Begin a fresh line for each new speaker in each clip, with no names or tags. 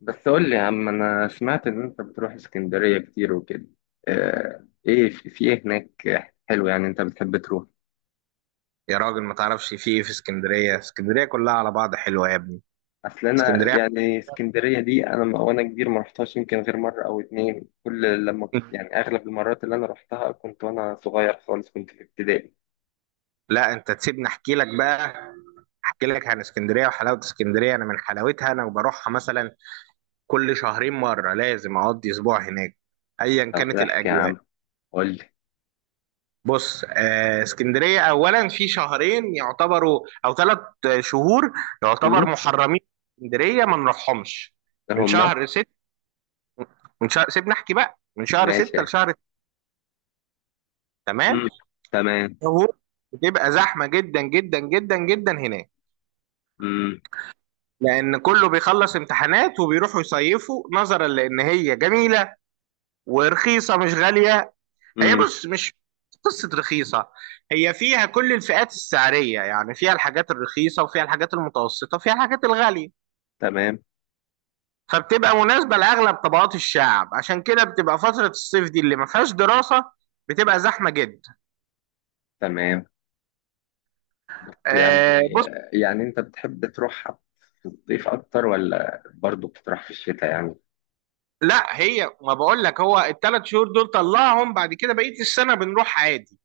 بس قول لي يا عم، انا سمعت ان انت بتروح اسكندرية كتير وكده. ايه، في ايه هناك؟ حلو، يعني انت بتحب تروح؟
يا راجل، ما تعرفش في ايه في اسكندريه؟ اسكندريه كلها على بعض حلوه يا ابني.
اصل انا
اسكندريه.
يعني اسكندرية دي انا وانا كبير ما رحتهاش، يمكن غير مرة او اتنين. كل لما يعني اغلب المرات اللي انا رحتها كنت وانا صغير خالص، كنت في ابتدائي.
لا، انت تسيبني احكي لك بقى. احكي لك عن اسكندريه وحلاوه اسكندريه. انا من حلاوتها انا وبروحها مثلا كل شهرين مره لازم اقضي اسبوع هناك، ايا
طب
كانت
احكي يا
الاجواء.
عم، قول لي.
بص، اسكندريه اولا في شهرين يعتبروا او ثلاث شهور
امم.
يعتبر محرمين. اسكندريه ما نروحهمش من
هما.
شهر ستة. من شهر سيبني احكي بقى، من شهر
ماشي.
ستة لشهر. تمام.
امم. تمام.
هو، بتبقى زحمة جدا جدا جدا جدا هناك.
امم.
لأن كله بيخلص امتحانات وبيروحوا يصيفوا، نظرا لأن هي جميلة ورخيصة، مش غالية. هي
امم.
بص، مش قصة رخيصة. هي فيها كل الفئات السعرية، يعني فيها الحاجات الرخيصة وفيها الحاجات المتوسطة وفيها الحاجات الغالية.
تمام.
فبتبقى مناسبة لأغلب طبقات الشعب. عشان كده بتبقى فترة الصيف دي اللي ما فيهاش دراسة بتبقى زحمة جدا.
تمام.
آه،
يعني، يعني انت بتحب تروح صيف اكتر ولا برضو بتروح في الشتاء يعني؟
لا، هي ما بقول لك، هو الثلاث شهور دول طلعهم. بعد كده بقيه السنه بنروح عادي.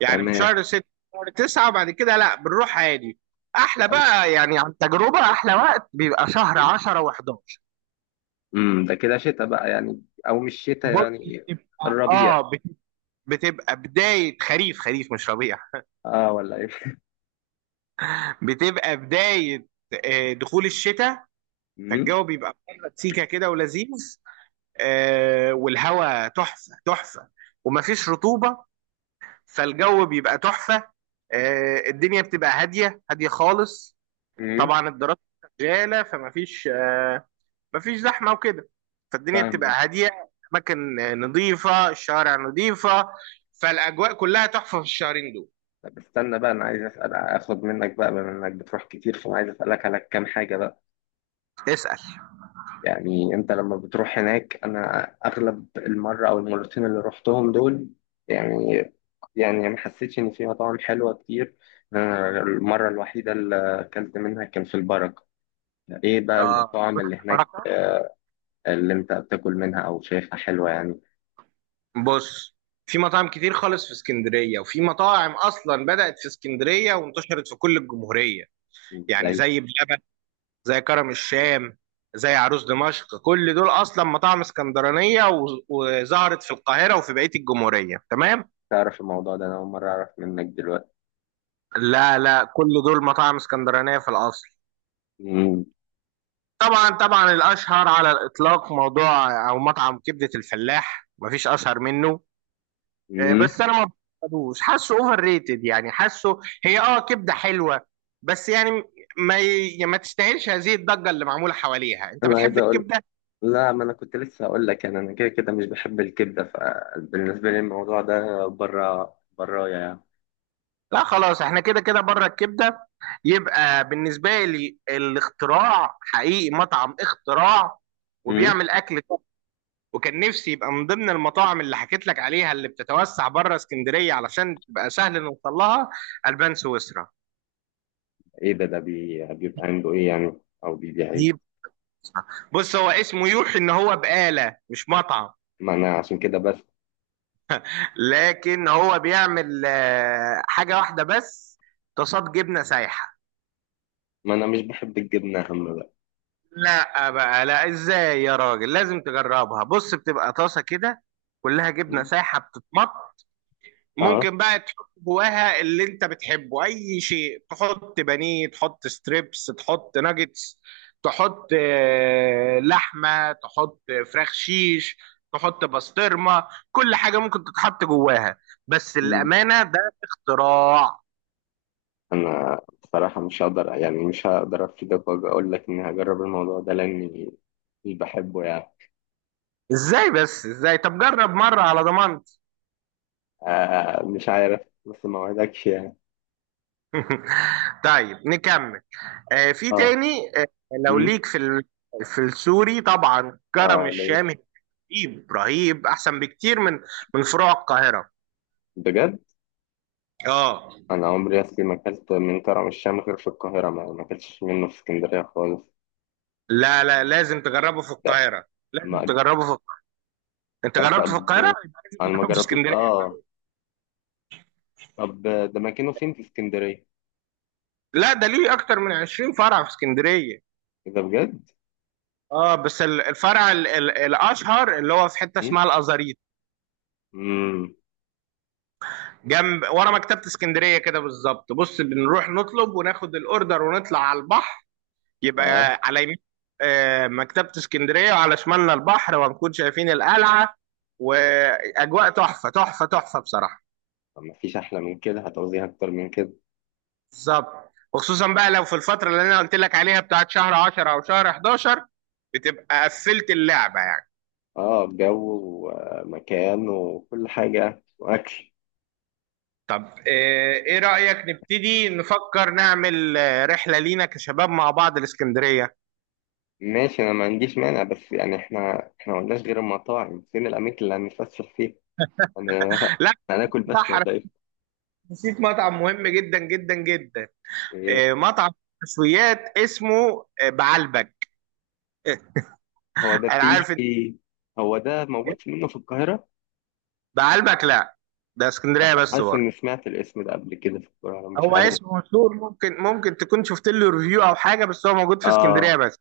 يعني من
تمام.
شهر 6 شهر 9، بعد كده لا، بنروح عادي. احلى بقى، يعني عن تجربه احلى وقت بيبقى شهر 10 و11.
امم، ده كده شتاء بقى يعني، او مش شتاء
بص،
يعني؟
بتبقى
الربيع؟
بتبقى بدايه خريف، خريف مش ربيع.
اه، ولا ايه؟
بتبقى بدايه دخول الشتاء.
امم.
فالجو بيبقى بره سيكه كده ولذيذ. والهواء تحفه تحفه ومفيش رطوبه. فالجو بيبقى تحفة. الدنيا بتبقى هادية هادية خالص.
امم.
طبعا الدراسة شغالة، فمفيش آه، مفيش زحمة وكده. فالدنيا
فاهم.
بتبقى هادية. أماكن نظيفة، الشوارع نظيفة، فالأجواء كلها تحفة في الشهرين دول.
طب استنى بقى، انا عايز اسال، اخد منك بقى بما انك بتروح كتير، فانا عايز اسالك على كام حاجه بقى.
اسأل.
يعني انت لما بتروح هناك، انا اغلب المره او المرتين اللي رحتهم دول، يعني، يعني ما حسيتش ان في مطاعم حلوه كتير. أنا المره الوحيده اللي اكلت منها كان في البركه. ايه بقى
اه،
المطاعم اللي هناك
بركة.
اللي انت بتاكل منها او شايفها حلوة يعني؟
بص، في مطاعم كتير خالص في اسكندرية، وفي مطاعم أصلا بدأت في اسكندرية وانتشرت في كل الجمهورية. يعني
ازاي؟
زي بلبن، زي كرم الشام، زي عروس دمشق، كل دول اصلا مطاعم اسكندرانيه وظهرت في القاهره وفي بقيه الجمهوريه. تمام.
تعرف الموضوع ده انا اول مرة اعرف منك دلوقتي.
لا، لا، كل دول مطاعم اسكندرانيه في الاصل.
مم.
طبعا طبعا، الاشهر على الاطلاق موضوع او مطعم كبده الفلاح، مفيش اشهر منه.
مم.
بس انا ما بحبوش، حاسه اوفر ريتد، يعني حاسه هي كبده حلوه بس، يعني ما تستاهلش هذه الضجه اللي معموله حواليها. انت
انا عايز
بتحب
اقول،
الكبده؟
لا، ما انا كنت لسه اقول لك، يعني انا كده كده مش بحب الكبدة، فبالنسبة لي الموضوع ده بره برايا يعني.
لا، خلاص، احنا كده كده بره الكبده. يبقى بالنسبه لي الاختراع، حقيقي مطعم اختراع،
مم.
وبيعمل اكل top. وكان نفسي يبقى من ضمن المطاعم اللي حكيت لك عليها اللي بتتوسع بره اسكندريه علشان تبقى سهل نوصل لها. البان سويسرا.
ايه ده؟ ده بيبقى عنده ايه يعني او بيبيع
دي،
ايه؟
بص، هو اسمه يوحي ان هو بقاله، مش مطعم.
ما انا عشان كده بس.
لكن هو بيعمل حاجه واحده بس، طاسات جبنه سايحه.
ما انا مش بحب الجبنة هم بقى.
لا بقى، لا، ازاي؟ يا راجل لازم تجربها. بص، بتبقى طاسه كده، كلها جبنه
مم.
سايحه بتتمط.
اه.
ممكن بقى تحط جواها اللي انت بتحبه، اي شيء. تحط بانيه، تحط ستريبس، تحط ناجتس، تحط لحمه، تحط فراخ شيش، تحط بسطرمه، كل حاجه ممكن تتحط جواها. بس الامانه، ده اختراع.
انا بصراحه مش هقدر، يعني مش هقدر افيدك واقول لك اني هجرب الموضوع ده لاني مش بحبه يعني.
ازاي؟ بس ازاي؟ طب جرب مره على ضمانتي.
آه مش عارف، بس ما وعدكش يعني.
طيب، نكمل. في
اه.
تاني. لو
مم.
ليك في السوري، طبعا كرم
اه لو.
الشام رهيب رهيب، احسن بكتير من فروع القاهره.
بجد؟
اه،
انا عمري اصلي ما اكلت من كرم الشام غير في القاهره، ما ما اكلتش منه في اسكندريه خالص.
لا، لا، لازم تجربه في
ده.
القاهره، لازم
ما.
تجربه في القاهرة. انت
طب
جربته في القاهره؟
انا ما
جربته في
جربتوش،
اسكندريه.
اه. طب ده مكانه فين في اسكندريه؟
لا، ده ليه اكتر من 20 فرع في اسكندريه.
اذا بجد؟
اه، بس الفرع ال ال الاشهر اللي هو في حته اسمها الازاريط.
امم.
جنب ورا مكتبه اسكندريه كده بالظبط. بص، بنروح نطلب وناخد الاوردر ونطلع على البحر.
اه،
يبقى على يمين مكتبة اسكندرية، وعلى شمالنا البحر، وهنكون شايفين القلعة، وأجواء تحفة تحفة تحفة بصراحة.
ما فيش احلى من كده، هتعوزيها اكتر من كده؟
بالظبط، وخصوصا بقى لو في الفترة اللي أنا قلت لك عليها بتاعت شهر 10 أو شهر 11، بتبقى قفلت اللعبة يعني.
اه، جو، ومكان، وكل حاجة، وأكل.
طب، إيه رأيك نبتدي نفكر نعمل رحلة لينا كشباب مع بعض الإسكندرية؟
ماشي، أنا ما عنديش مانع، بس يعني إحنا ما قلناش غير المطاعم، فين الأماكن اللي هنتفسح فيها؟ أنا
لا،
هناكل بس
صح،
ولا
أنا
إيه؟
نسيت مطعم مهم جدا جدا جدا.
إيه؟
مطعم مشويات اسمه بعلبك.
هو ده
انا
فيه.
عارف.
هو ده موجود منه في القاهرة؟
بعلبك لا، ده اسكندريه بس،
حاسس
بره.
إني سمعت الاسم ده قبل كده في القاهرة، مش
هو
عارف.
اسمه مشهور، ممكن تكون شفت له ريفيو او حاجه، بس هو موجود في اسكندريه
آه،
بس.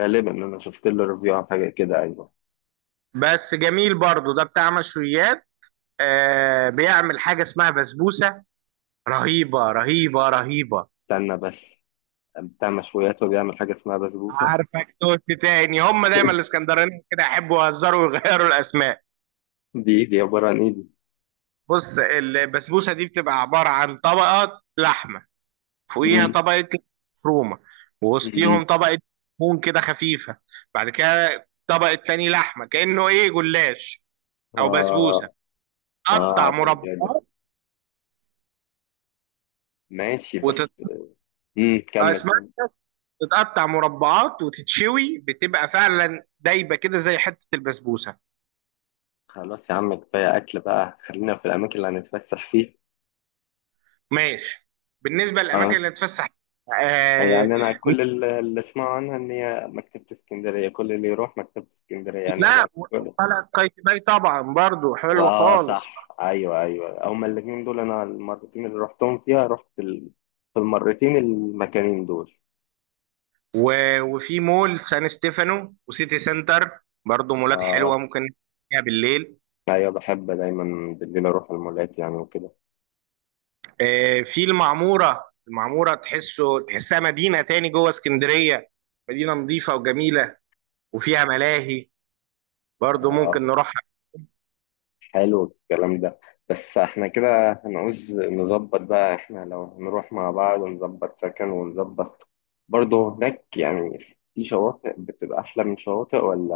غالبا أنا شفت له ريفيو عن حاجة كده، أيوه.
بس جميل برضو ده، بتاع مشويات. بيعمل حاجه اسمها بسبوسه، رهيبه رهيبه رهيبه.
استنى بس، بتاع مشويات وبيعمل حاجة اسمها بسبوسة؟
عارفك توت تاني، هم دايما الاسكندرانيين كده يحبوا يهزروا ويغيروا الاسماء.
دي دي عبارة عن إيه دي؟
بص، البسبوسه دي بتبقى عباره عن طبقات لحمه، فوقيها
مم.
طبقة مفرومة،
مم.
ووسطيهم طبقة دهون كده خفيفة، بعد كده طبقة تاني لحمة، كأنه ايه جلاش او بسبوسة،
آه. اه
تقطع
عشان كده.
مربعات
ماشي بس.
وتت...
امم، كمل
اسمها
كمل.
إيه؟ تتقطع مربعات وتتشوي، بتبقى فعلا دايبة كده زي حتة البسبوسة.
خلاص يا عم، كفايه اكل بقى، خلينا في الاماكن اللي هنتفسح فيها.
ماشي. بالنسبة للأماكن
اه،
اللي تفسح آه...
يعني انا كل اللي اسمعه عنها ان هي مكتبه اسكندريه، كل اللي يروح مكتبه اسكندريه يعني انا.
لا، وطلعت قايتباي طبعا، برضو حلوة
واه صح،
خالص.
ايوه ايوه، هما الاثنين دول انا المرتين اللي رحتهم فيها رحت في المرتين المكانين دول.
وفي مول سان ستيفانو وسيتي سنتر برضه، مولات
اه.
حلوه ممكن فيها بالليل.
ايوه بحب دايما بالليل اروح المولات يعني وكده.
في المعموره. المعموره تحسها مدينه تاني جوه اسكندريه. مدينه نظيفه وجميله، وفيها ملاهي، برضه
اه،
ممكن نروحها.
حلو الكلام ده، بس احنا كده هنعوز نظبط بقى، احنا لو هنروح مع بعض ونظبط سكن ونظبط برضه هناك يعني. في شواطئ بتبقى أحلى من شواطئ، ولا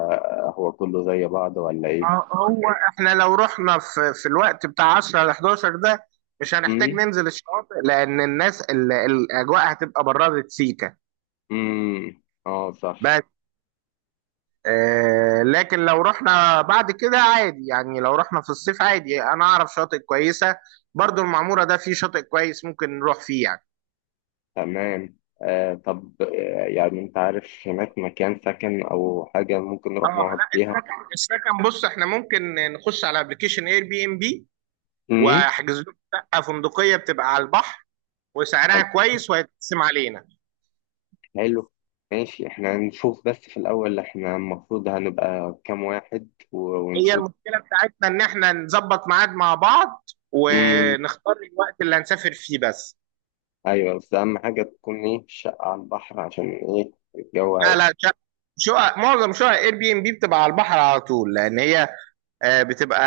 هو كله زي بعض ولا إيه؟
هو احنا لو رحنا في الوقت بتاع 10 ل 11 ده، مش هنحتاج
امم.
ننزل الشواطئ، لان الاجواء هتبقى برادة سيكا.
اه صح.
بس، لكن لو رحنا بعد كده عادي، يعني لو رحنا في الصيف عادي، انا اعرف شاطئ كويسة. برضو المعمورة ده فيه شاطئ كويس ممكن نروح فيه يعني.
تمام، آه طب آه، يعني أنت عارف هناك مكان سكن أو حاجة ممكن
اه،
نروح نقعد
لا،
فيها؟
السكن السكن، بص احنا ممكن نخش على ابلكيشن اير بي ام بي.
امم.
واحجز لكم شقة فندقية بتبقى على البحر،
طب
وسعرها كويس وهيتقسم علينا.
حلو. ماشي، احنا نشوف، بس في الأول احنا المفروض هنبقى كام واحد
هي
ونشوف.
المشكلة بتاعتنا ان احنا نظبط ميعاد مع بعض
امم.
ونختار الوقت اللي هنسافر فيه بس.
ايوه، بس اهم حاجه تكون ايه، الشقه على البحر عشان ايه الجو
لا،
هيبقى.
لا، شقق معظم شقق اير بي ام بي بتبقى على البحر على طول، لان هي بتبقى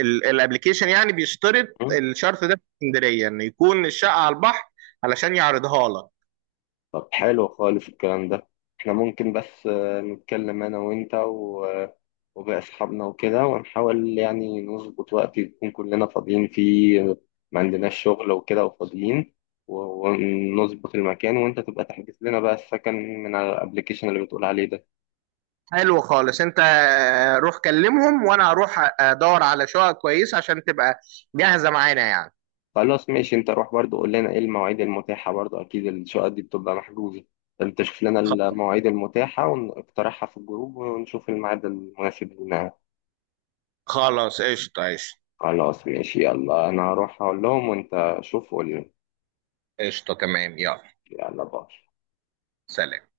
الابلكيشن يعني بيشترط
مم.
الشرط ده في اسكندريه ان يكون الشقه على البحر. علشان يعرضها لك.
طب حلو خالص الكلام ده. احنا ممكن بس نتكلم انا وانت وباقي اصحابنا وكده، ونحاول يعني نظبط وقت يكون كلنا فاضيين فيه، ما عندناش شغل وكده وفاضيين، ونظبط المكان، وانت تبقى تحجز لنا بقى السكن من على الابلكيشن اللي بتقول عليه ده.
حلو خالص، انت روح كلمهم، وانا هروح ادور على شقق كويسه عشان تبقى جاهزه معانا يعني.
خلاص ماشي، انت روح برضو قول لنا ايه المواعيد المتاحة، برضو اكيد الشقق دي بتبقى محجوزة. انت شوف لنا
خ-
المواعيد المتاحة ونقترحها في الجروب ونشوف الميعاد المناسب لنا.
خلاص، قشطه، قشطه،
خلاص ماشي، يلا انا هروح اقول لهم، وانت شوف قول لنا.
قشطه، تمام، يلا،
يلا، باي.
سلام.